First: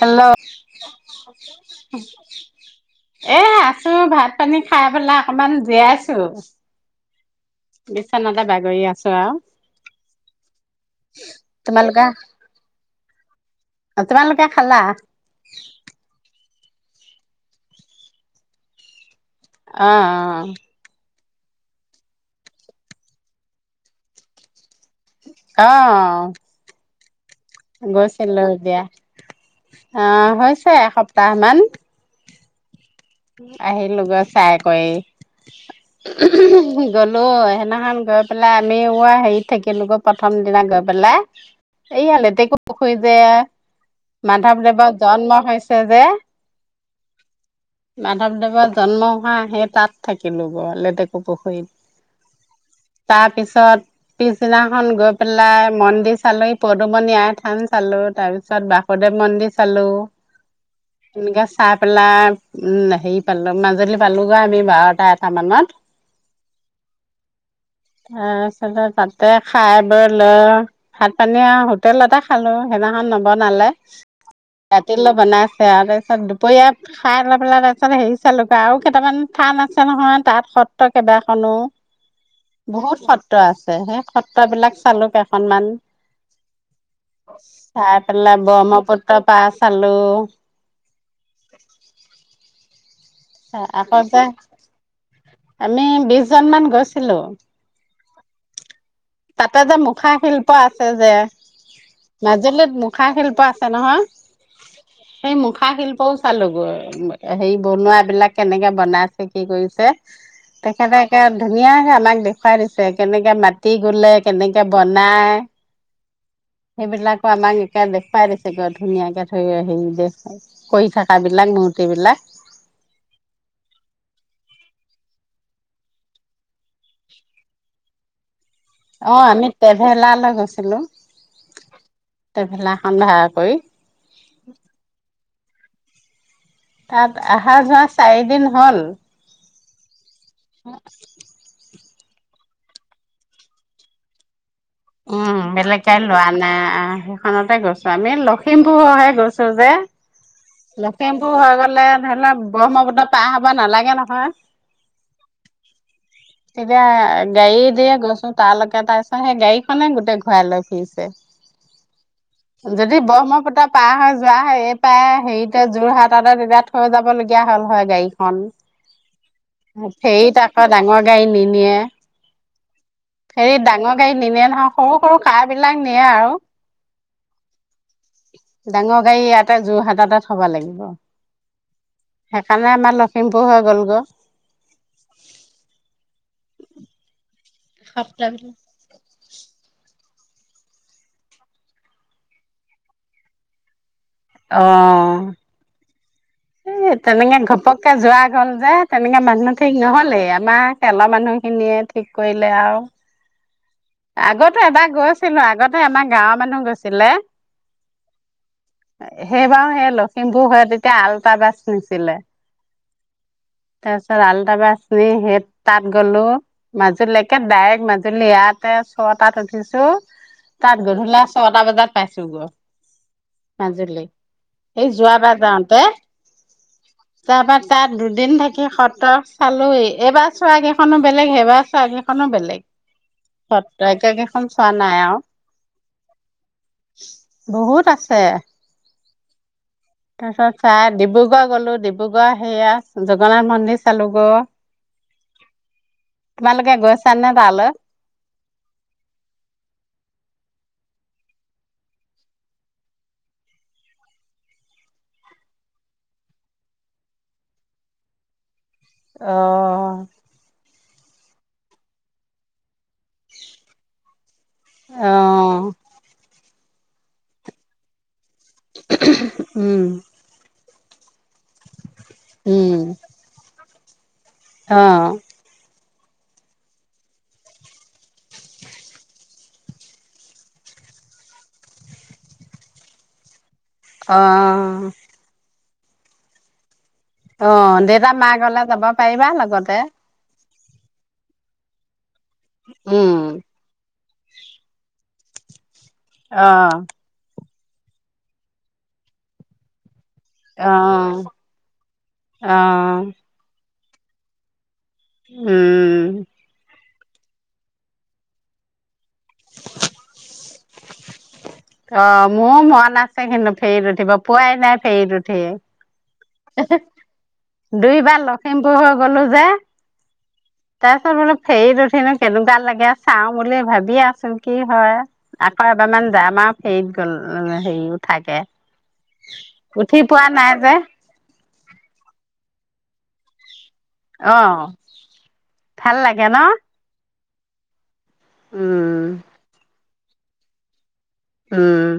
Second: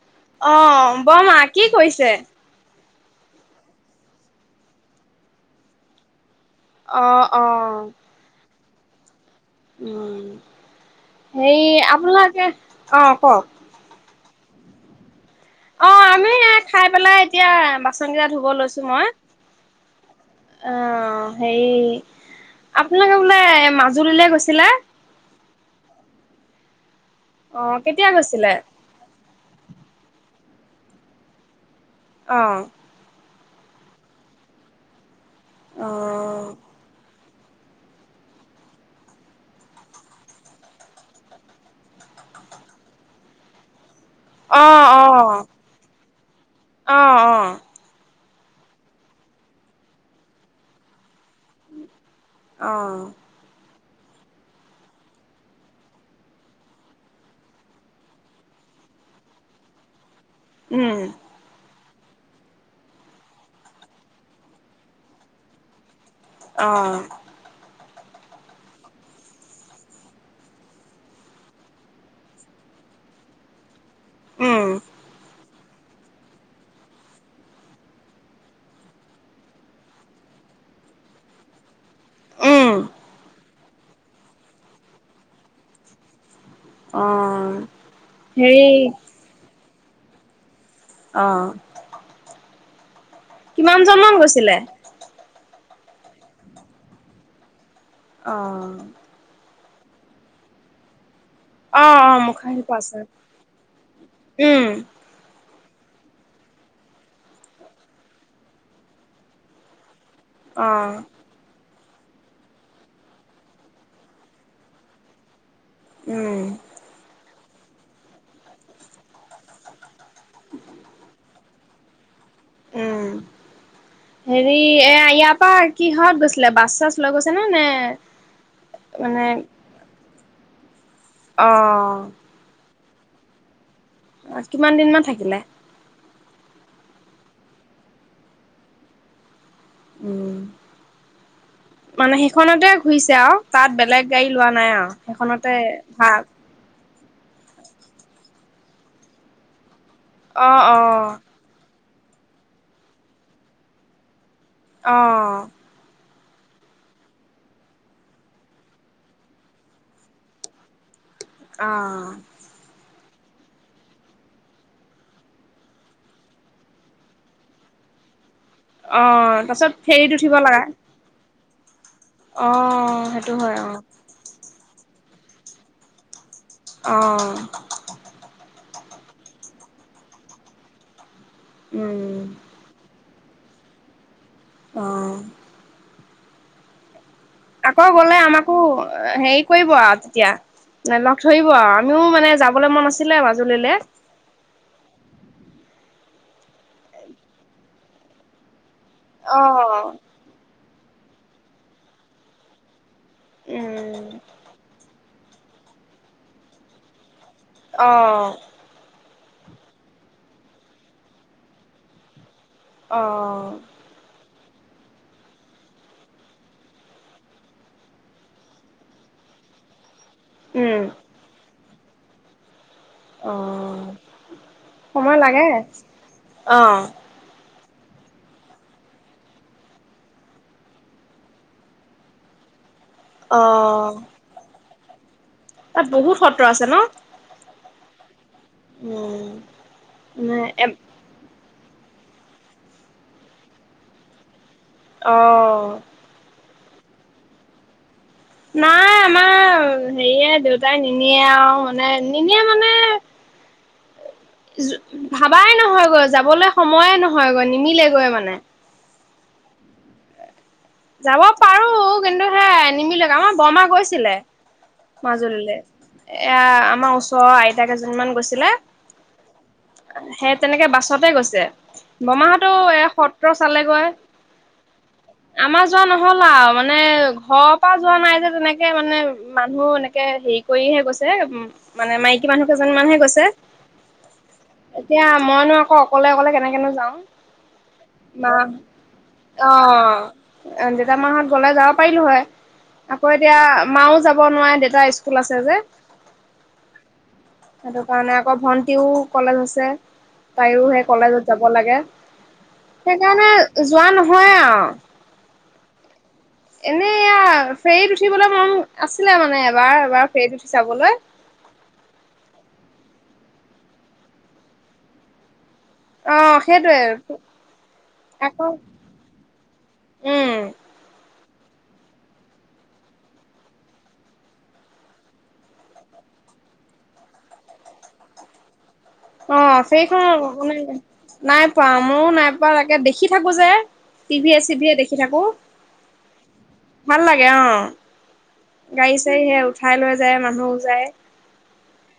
Hello আহ বৰমা, কি কৈছে এ আছো ভাত পানী খাই পেলাই অকমান জীয়াইছো। অ অ' বেছ নদ বোগ লৈ আছ আৰু উম হে আপোনালোকে অ কওক আ তোমালোকে খালা? অ আমি খাই পেলাই এতিয়া বাচন কেইটা ধুব লৈছো মই। আহ অ হেৰি আপোনালোকে বোলে মাজুলীলৈ গৈছিলে অ অ' কেতিয়া গৈছিলো গৈছিলে? দিয়া আহ হৈছে এসপ্তাহ মান অঁ আহিল লগৰ চাই অ' কৰি গল ল সেইদিনাখন গৈ পেলাই আমি হেৰিত থাকিলোগৈ প্ৰথম দিনা গৈ পেলাই এইয়া লেতেকু পুখুৰী যে অ' মাধৱদেৱৰ জন্ম হৈছে যে আহ অ মাধৱদেৱৰ জন্ম হোৱা সেই তাত থাকিলো গৈ অ' পুখুৰীত তাৰপিছত পিছদিনাখনন গৈ পেলাই মন্দিৰ চালো পদুমণি আই থান চালো তাৰ পিছত বাসুদেৱ মন্দিৰ চালো উম াই পেলা উম হেৰি পালো মাজুলী পালোগৈ আমি বাৰটা এটা মানত অ তাৰপিছতে তাতে খাই বৈ লৈ ভাত পানী আৰু হোটেলতে খালো সেইদিনাখন নবনালে উম ৰাতি লৈ বনাই সেয়া তাৰপিছতে পৰিয় খাই লৈ পেলাই তাৰপিছত হেৰি চালোঁ আৰু কেইটামান থান আছে নহয় তাত সত্ৰ কেইবাখনো উম বহুত সত্ৰ আছে সেই সত্ৰ বিলাক চালো কেইখনমান অ' চ পেলাই হেৰি ব্ৰহ্মপুত্ৰ পচ চালু অহ। কিমান আকৌ জনমান যে হৈছিলে? আমি বিশ জন মান গৈছিলোঁ। অহ। তাতে যে মুখা শিল্প আছে যে। অ অ মুখা শিল্প মাজুলীত আছে মুখা শিল্প আছে নহয়, উম সেই মুখ- খা শিল্পও চালোঁগৈ। ম হেৰি বনোৱাবিলাক কেনেকে বনাইছে কি কৰিছে। অ তেখেতে একে ধুনীয়াকে- আমাক দেখুৱাই দিছে কেনেকে মাটি গলে, কেনেকে বনাই। উম সেইবিলাকো [unintelligible] [unintelligible] দেখুৱাই দিছে ক ধুনীয়াকে ধৰি হেৰি [unintelligible] হয়, কৰি থকা বিলাক নু- তি বিলাক উম। হেৰি এয়া, ইয়াৰ পৰা কিহত গৈছিলে? বাছ-চাছ লৈ গৈছেনে নে- অহ, আমি ট্ৰেভেলাৰৰ লৈ- গৈছিলোঁ অহ। [unintelligible] কৰি অ কিমান দিনমানান থাকিলে? তাত আহা যোৱা চাৰিদিন হ'ল। উম [unintelligible] মানে সেইখনতে ঘূৰিছে আৰু, তাত বেলেগ গাড়ী লোৱা- নাই আৰু উম সেইখনতে বেলেক গাৰি ভাল লোৱা নাই, অহ। খানতে গৈছোঁ, আমি লখিমপুৰ হৈহে গৈছোঁ যে। অ অ লখিমপুৰ হৈ গ'লে- ধৰি লোক, ব্ৰহ্মপুত্ৰ পাৰ হ'ব নালাগে নহয়। অ'। তেতিয়া গাড়ী দিয়ে গৈছোঁ তালৈকে, তাৰ‌ পিছত সেই গাড়ী- খনে গোটেই ঘূৰাই লৈ ফুৰিছে। অ'। যদি ব্ৰহ্মপুত্ৰ পাৰ হৈ যোৱা হয়, এই পাৰে হেৰিতে যোৰহাটতে তেতিয়া থৈ যাবলগীয়া হ'ল হয় গাড়ী। খন, অ তাৰপিছত ম ফেৰীত হেৰি উঠিব লগা তাৰপৰা ডাঙৰ গাড়ী নি য়ে অ', সেইটো হয়, অ'। গাড়ী নিনিয়ে সৰু সৰু কাহঁ বিলাক নিয়ে আৰু অ ডাঙৰ গাড়ী ইটা যোৰহাট এটা থ'ব লাগিব। উম সেইকাৰণে আমাৰ লগ শিম্পহ গলগ অ'। আকৌ গ'লে আমাকো হেৰি কৰিব আৰু এতিয়াে লগ ধৰিব আৰু আমিও মানে যাবলৈ মন আছিলে মাজুলীলৈ। অ'। এ, তেনেকে ঘপককে যোৱা গ'ল যে। তেনেকা মানুহ ঠিক অ', নহলে আমাৰ তেলৰ মানুহ খিনিয়ে ঠিক কৰিলে আৰু। উম, আগতে এবাৰ গৈছ ছিলো আগতে আমাৰ গাঁৱৰ মানুহ গৈছিলে। অ'। সেই বাৰু সেই লখিমপুৰ ঘৰত এতিয়া আল বাচনিছিলে অ'। তাৰপাছ সেই তাত গ'লো মাজুলীকে ডাইৰেক্ট মাজুলী ইয়াতে ছটাত উঠিছো। তাত উম, গধূলা ছটা বজাত পছো গৈ অ', মাজুলী এই সময় যোৱাবাৰ লাগে যাওঁতে অ'। তাৰপা তাত দুদিন থাকি সতক চালো এইবাৰ চোৱা কেইখনো বেলেগ সেইবাৰ চোৱা কেইখনো বেলেগ। অ', সাতগখন চোৱা নাই আওঁ। তাত বহুত সত্ৰ আছে ন'। বহুত আছে। উম। তাৰপিছত চ ডিব্ৰুগড় গ'লো ডিব্ৰুগড় সেয়া জগন্নাথ মন্দিৰ চালো [inaudible] আহ তমাল ক ঘ চাননত আল নাই আমাৰ হেৰিয়ে দেউতাই নিনিয়ে আৰু মানে নিনিয়ে মানে ভাবাই নহয় গৈ যাবলৈ সময়ে নহয়গৈ নিমিলেগৈ মানে আহঁ যাব পাৰো কিন্তু সে নিমিলে আমাৰ বৰমা গৈছিলে অ মাজুললৈ এ আমাৰ ওচৰ আইতােইজন মমান গৈছে উম সেই তেনেকে চবতে গৈছে বমাহতটো উম এ সত্ৰ চালেগৈ অ আমাৰ যোৱা নহল আৰু মানে ঘৰৰ পৰা যোৱা নাই যে তেনেকে মানে মানুহ এনেকে হেৰি কৰিহে গৈছে উ মানে মাইকী মানুহ কেইজন মানহে গৈছে অ অ অকলে অকলে কেনেকেনো যাওঁ! অ দেউতা মা মাক হলে যাব পাৰিবা লগতে জতা মাহত গ'লে যাব পাৰিলো হয় উম আকৌ এতিয়া মাও যাব নোৱাৰে দেউতা স্কুল তলাছে যে আহ সেইটো কাৰণে আকৌ ভন্টিও কলেজ আছে তাইও অ সেই কলেজত যাব লাগে অ সেইকাৰণে যোৱা নহয় আৰু উ এনে এয়া ফেৰীত উঠিবলৈ মন আছিলে মানে এবাৰ এবাৰ ফেৰীত উঠি যাবলৈ অ মোৰ মন আছে কিন্তু ফেৰীত উঠিব পোৱাই নাই ফেৰীত উঠি অ সেইটোৱে দুইবাৰ আকৌ লখিমপুৰ হৈ গলো যে উম তাৰপিছত বোলো ফেৰীত উঠিনো কেনেকুৱা লাগে চাও বুলি ভাবিয়াচোন কি হয় আকৌ এবাৰমান যাম আৰু ফেৰীত গল হেৰি উঠাকে অ উঠি সেইখন পোৱা নাই মানে যে, নাই প মো নাই পোৱা তাকে দেখি থাকো যে টিভিয়ে অ', চিভিয়ে দেখি থাকো ভাল লাগে ক ন কা গাড়ী উম, চাাৰী সে উঠাই লৈ যায় মানুহো যায় উম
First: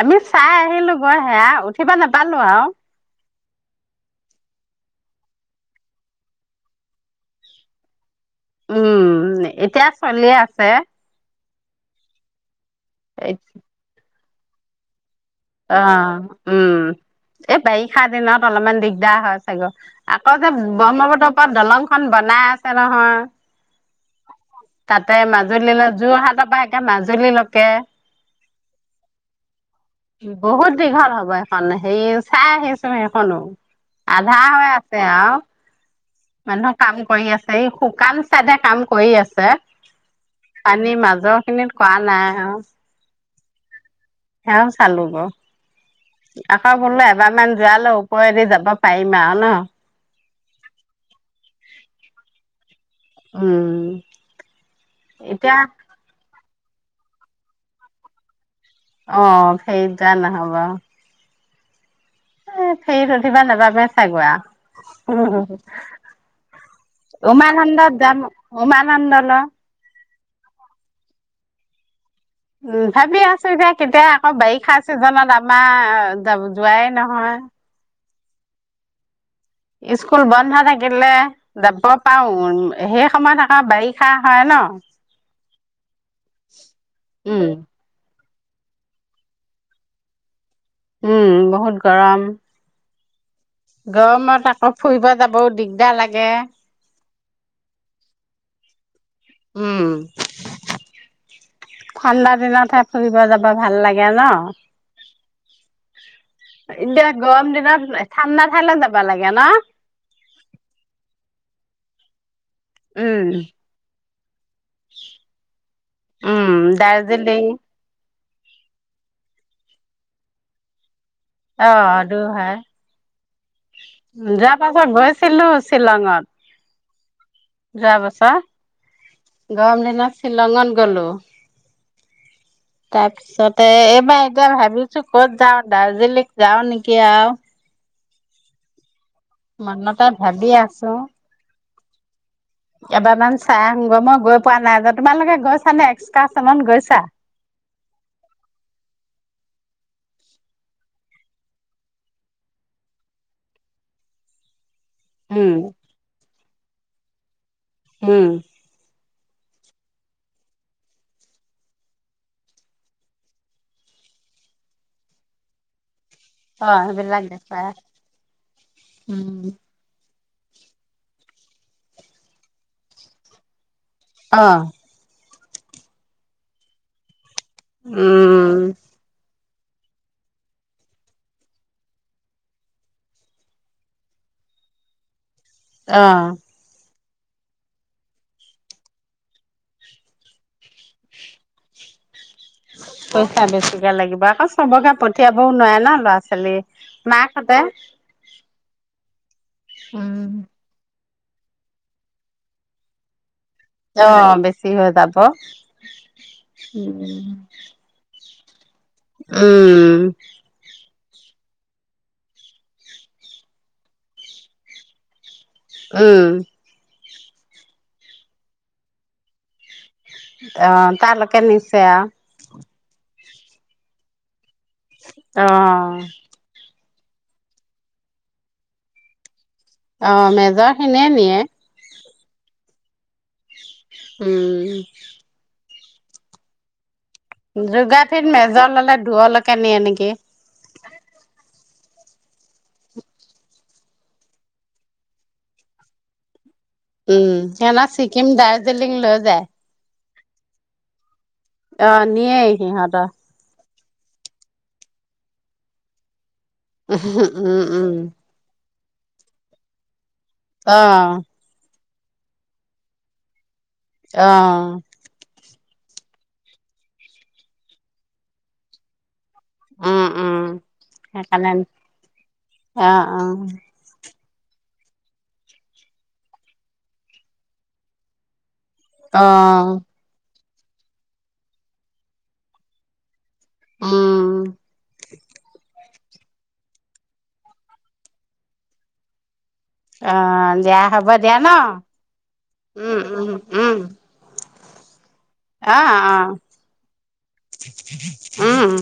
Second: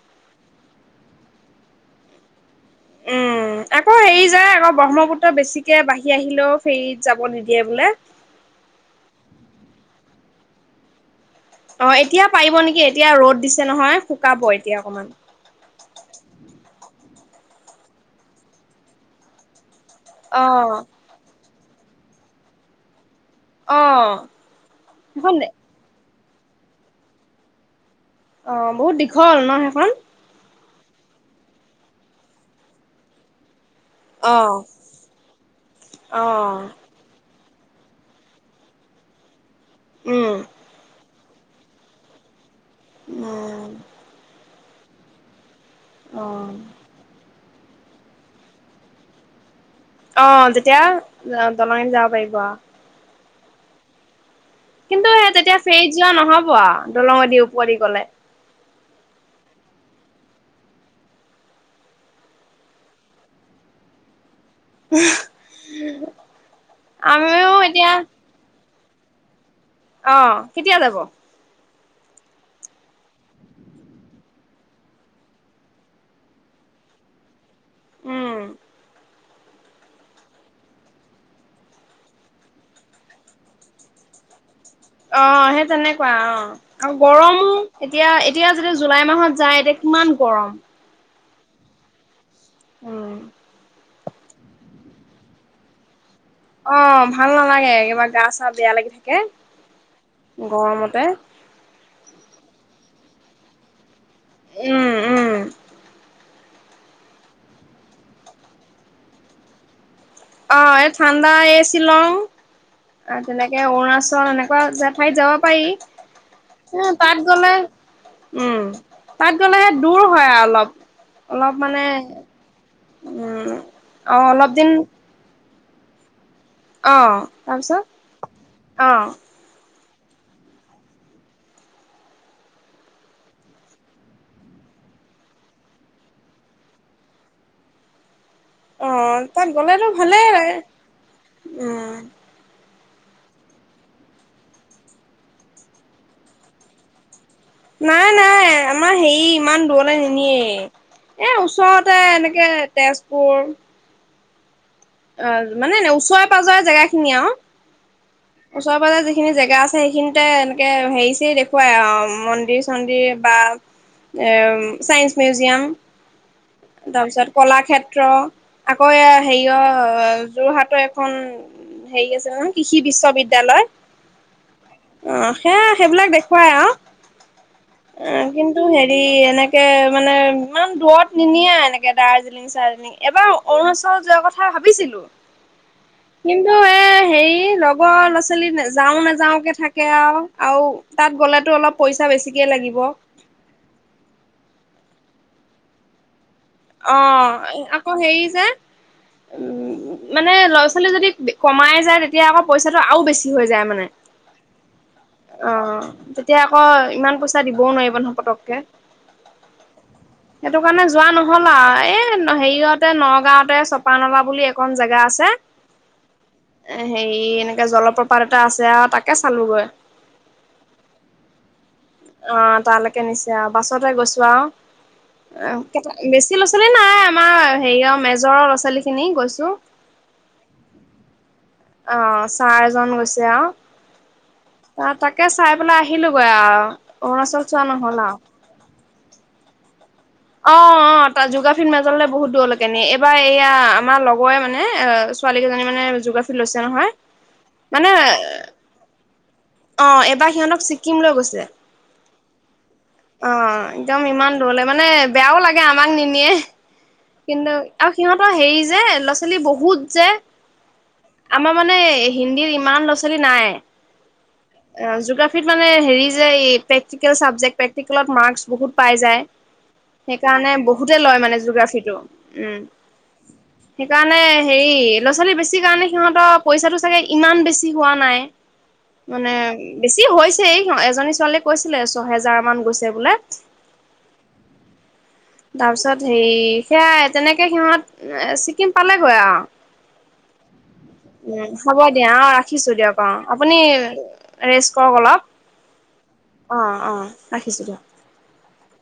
আমি চাই আহিলো গৈ সেয়া উঠিবা নাপালো আৰু উম আকৌ হেৰি যায় আকৌ ব্ৰহ্মপুত্ৰ বেছিকে বাঢ়ি আহিলেও ফেৰীত যাব নিদিয়ে বোলে উম এতিয়া চলি আছে অ এতিয়া পাৰিব নেকি কি এতিয়া ৰ'দ দিছে নহয় শুকাব এতিয়া অকমান অ উম এই বাৰিষা দিনত অলপমান দিগদাৰ হয় চাগে আকৌ অ যে ব্ৰহ্মপট দলং খন বনাই আছে নহয় অ তাতে সেইখন মাজুলী লে যোৰহাত তাৰপা একে মাজুলী লৈকে অ বহুত দীঘল ন সেইখন বহুত দীঘল হ'ব সেইখন সেই চাই আহিছো সেইখনো অ আধা হৈ আছে আৰু অ মানুহৰ কাম কৰি আছে এই শুকান চাইডে কাম কৰি আছে উম পানী মাজত িন কোৱা নাই অ উম সেও চালো গ অ আকৌ ভুল এবাৰ মমান যোৱালৈ ওপৰেদি যাব পাৰিমা আৰু ন অ তেতিয়া দলঙ যাব পাৰিব উম কিন্তু সয়া তেতিয়া এতিয়া ফেই যোৱা নহব দলঙ দি ওি গলে অ সেই যা নহবা ফেই ৰধিবা নবা প চাগুৱোৱা উম উ আমিও উমনন্দ এতিয়া যাম ম উমানন্দ ন আহ কেতিয়া যাব উম ভাবি আছো এতিয়া কেতিয়া আকৌ বাৰিষা চিজনত আমাৰ যোৱাই নহয় উম স্কুল বন্ধ থাকিলে যাব পাৰো সেই সময়ত আকৌ বাৰিষা হয় ন অ সেই তেনেকুৱা অ আৰু উম গৰমো এতিয়া এতিয়া যতিয়া জুলাই মাহত যায় এতিয়া কিমান গৰম উম বহুত গৰম উম গৰমত আকৌ ফুৰিব যাব দিগদাৰ লাগে যে অ ভাল নালাগে কিবা গা চা বেয়া লাগি থাকে উম তে গৰমতে ঠাণ্ডা দিনতহে ফুৰিব যাব ভাল লাগে গে ন উম উম এতিয়া গৰম দিনত ঠাণ্ডা ঠাইলৈ যাবা লাগে ন অ এই ঠাণ্ডা এই শ্বিলং উম, তেনেকে অৰুণাচল চ ন জেঠাইত যাব পাৰি উম, হ তাত দাৰ্জিলিং গলে উম তাত গলেহে দূৰ হয় আৰু অলপ অলপ মানে আহ দুৰ হয় উম আৰু অলপ দিন শ্বিলংত অ তাৰপিছত যাবছ অ গমলে শ্বিলঙত গলো তাৰপিছতে এইবাৰ এতিয়া ভাবিছো কত যাওঁ দাৰ্জিলিং যাওঁ নেকি আৰু অ তাত গ'লেতো মনত ভালেই ভাবি লাগে। আছো উম কেইবাৰমান চাই আহোগৈ মই গৈ পোৱা নাই তোমালোকে গৈছা নে এক্সকাৰচনত গৈছা নাই নাই আমাৰ হেৰি ইমান দূৰতে নিনিয়ে এ ওচৰতে এনেকে তেজপুৰ অ উম, মানে নে ওচৰৰে পাজৰে জেগা খিনি আৰু উম, ওচৰ পাজৰে সেইখিনি জেগা আছে সেইখিনিতে এনেকে হেৰি চেৰি দেখুৱাই অ মন্দিৰ চন্দিৰ বা চাইন্স মিউজিয়াম অ', সেইবিলাক তাৰপিছত দেখুৱাই কলাক্ষেত্ৰ আকৌ এ উম, হেৰি অ যোৰহাটৰ এখন হেৰি আছে নহয় কৃষি বিশ্ব বিদ্যালয় অ অ সে সেইবিলাক দেখুৱাই আৰু অ উম, কিন্তু হেৰি এনে মানে ইমান দূৰত নিনিয়ে এনেকে দাৰ্জিলিং চাৰ্জিলিং এবাৰ অৰুণাচল যোৱাৰ কথা ভাবিছিলো অ', কিন্তু এই সেই লগ ৰ ল'ৰা ছোৱালী নেযাও নেযাও কে থাকে আৰু আৰু তাত গলেতো অলপ পইচা বেছিক পইচা বেছিকে লাগিব আ কচোন চবকে পঠিয়াবও নোৱাৰে ন ল'ৰা ছোৱালী অ মাকহঁতে আকৌ হেৰি যে উম মানে ল'ৰা ছোৱালী যদি কমাই যায় তেতিয়া আকৌ পইচাটো আৰু বেছি হৈ যায় মানে অ' বেছি হৈ যাব। অ তেতিয়া আকৌ ইমান পইচা দিবও নোৱাৰিবন্হাপতক ক উম কাৰণে যোৱা ন নহলা এই হেৰিয়তে নগাঁওতে চপা নলা বুলি একন জেগা আছে উম এ হেৰি এনেকে জলপ্ৰপাত এটা আছে আৰু তাকে চালোগৈ অ তালৈকে নিশ অ তালক কে নিছে আৰু বাছতে গৈছোঁ আৰু অ বেছি ল'ৰা ছোৱালী নাই আমাৰ হেৰি আৰু মেজৰৰ'ৰা ছোৱালী খিনি গৈছো অ মেজৰ খিনিয়ে নিয়ে অ ছাৰ এজন গৈছে আৰু উম, অ তাকে চাই পেল আহিলোোগৈ আৰু অৰুণাচল চোৱা নহ'ল আৰু। যোগাঠিত মেজৰ ললে দুৱলৈকে নিয়ে নেকি অ অ তাত যোগ্ৰাফিল মাজললে বহুত দূৰলৈকে নি এইবাৰ এয়া আমাৰ লগৰে মানে ছোৱালী কেইজনী মানে যোগাফি লৈছে নহয় উম সে ন মানে ছিকিম দাৰ্জিলিং লৈ যায় এা সহতক ছিকিমৈছে আহ নে সিহত একদম ইমান দূৰলে মানে বেয়াও লাগে আমাক নিনিয়ে কিন্তু উম, আৰু উম, সিহঁতৰ হেৰি যে ল'ৰা ছোৱালী বহুত যে অ', আমাৰ মানে এই হিন্দীৰ ইমান ল'ৰা ছোৱালী নাই আহ জিঅ'গ্ৰাফীত মানে হেৰি যে এই প্ৰেক্টিকেল চাবজেক্ট প্ৰেক্টিকেলত মাৰ্কচ বহুত পাই যায় উম, উম, সেইকাৰণে বহুতে লয় মানে সেইকাৰণে জগ্ৰাফি উম অ', অ', সেইকাৰণে হেৰি ল'ৰা ছোৱালী বেছি কাৰণে সিহঁত পইচাটো চাগে ইমান বেছি হোৱা নাই মানে অ', বেছি হৈ হৈছে নহ এজনী ছোৱালীয়ে কৈছিলে ছহেজাৰ মান গৈছে বোলে অ তাৰ পিছত হেৰি সেয়াাই তেনেকে সিহঁত ছিকিম পালেগৈ আৰু অ' যা উ হ'ব দিয়া অ ৰাখিছো উম দিয়ক অ উম আপুনি উম ৰেষ্ট কৰক অলপ অ অ ৰাখিছো দিয়ক উ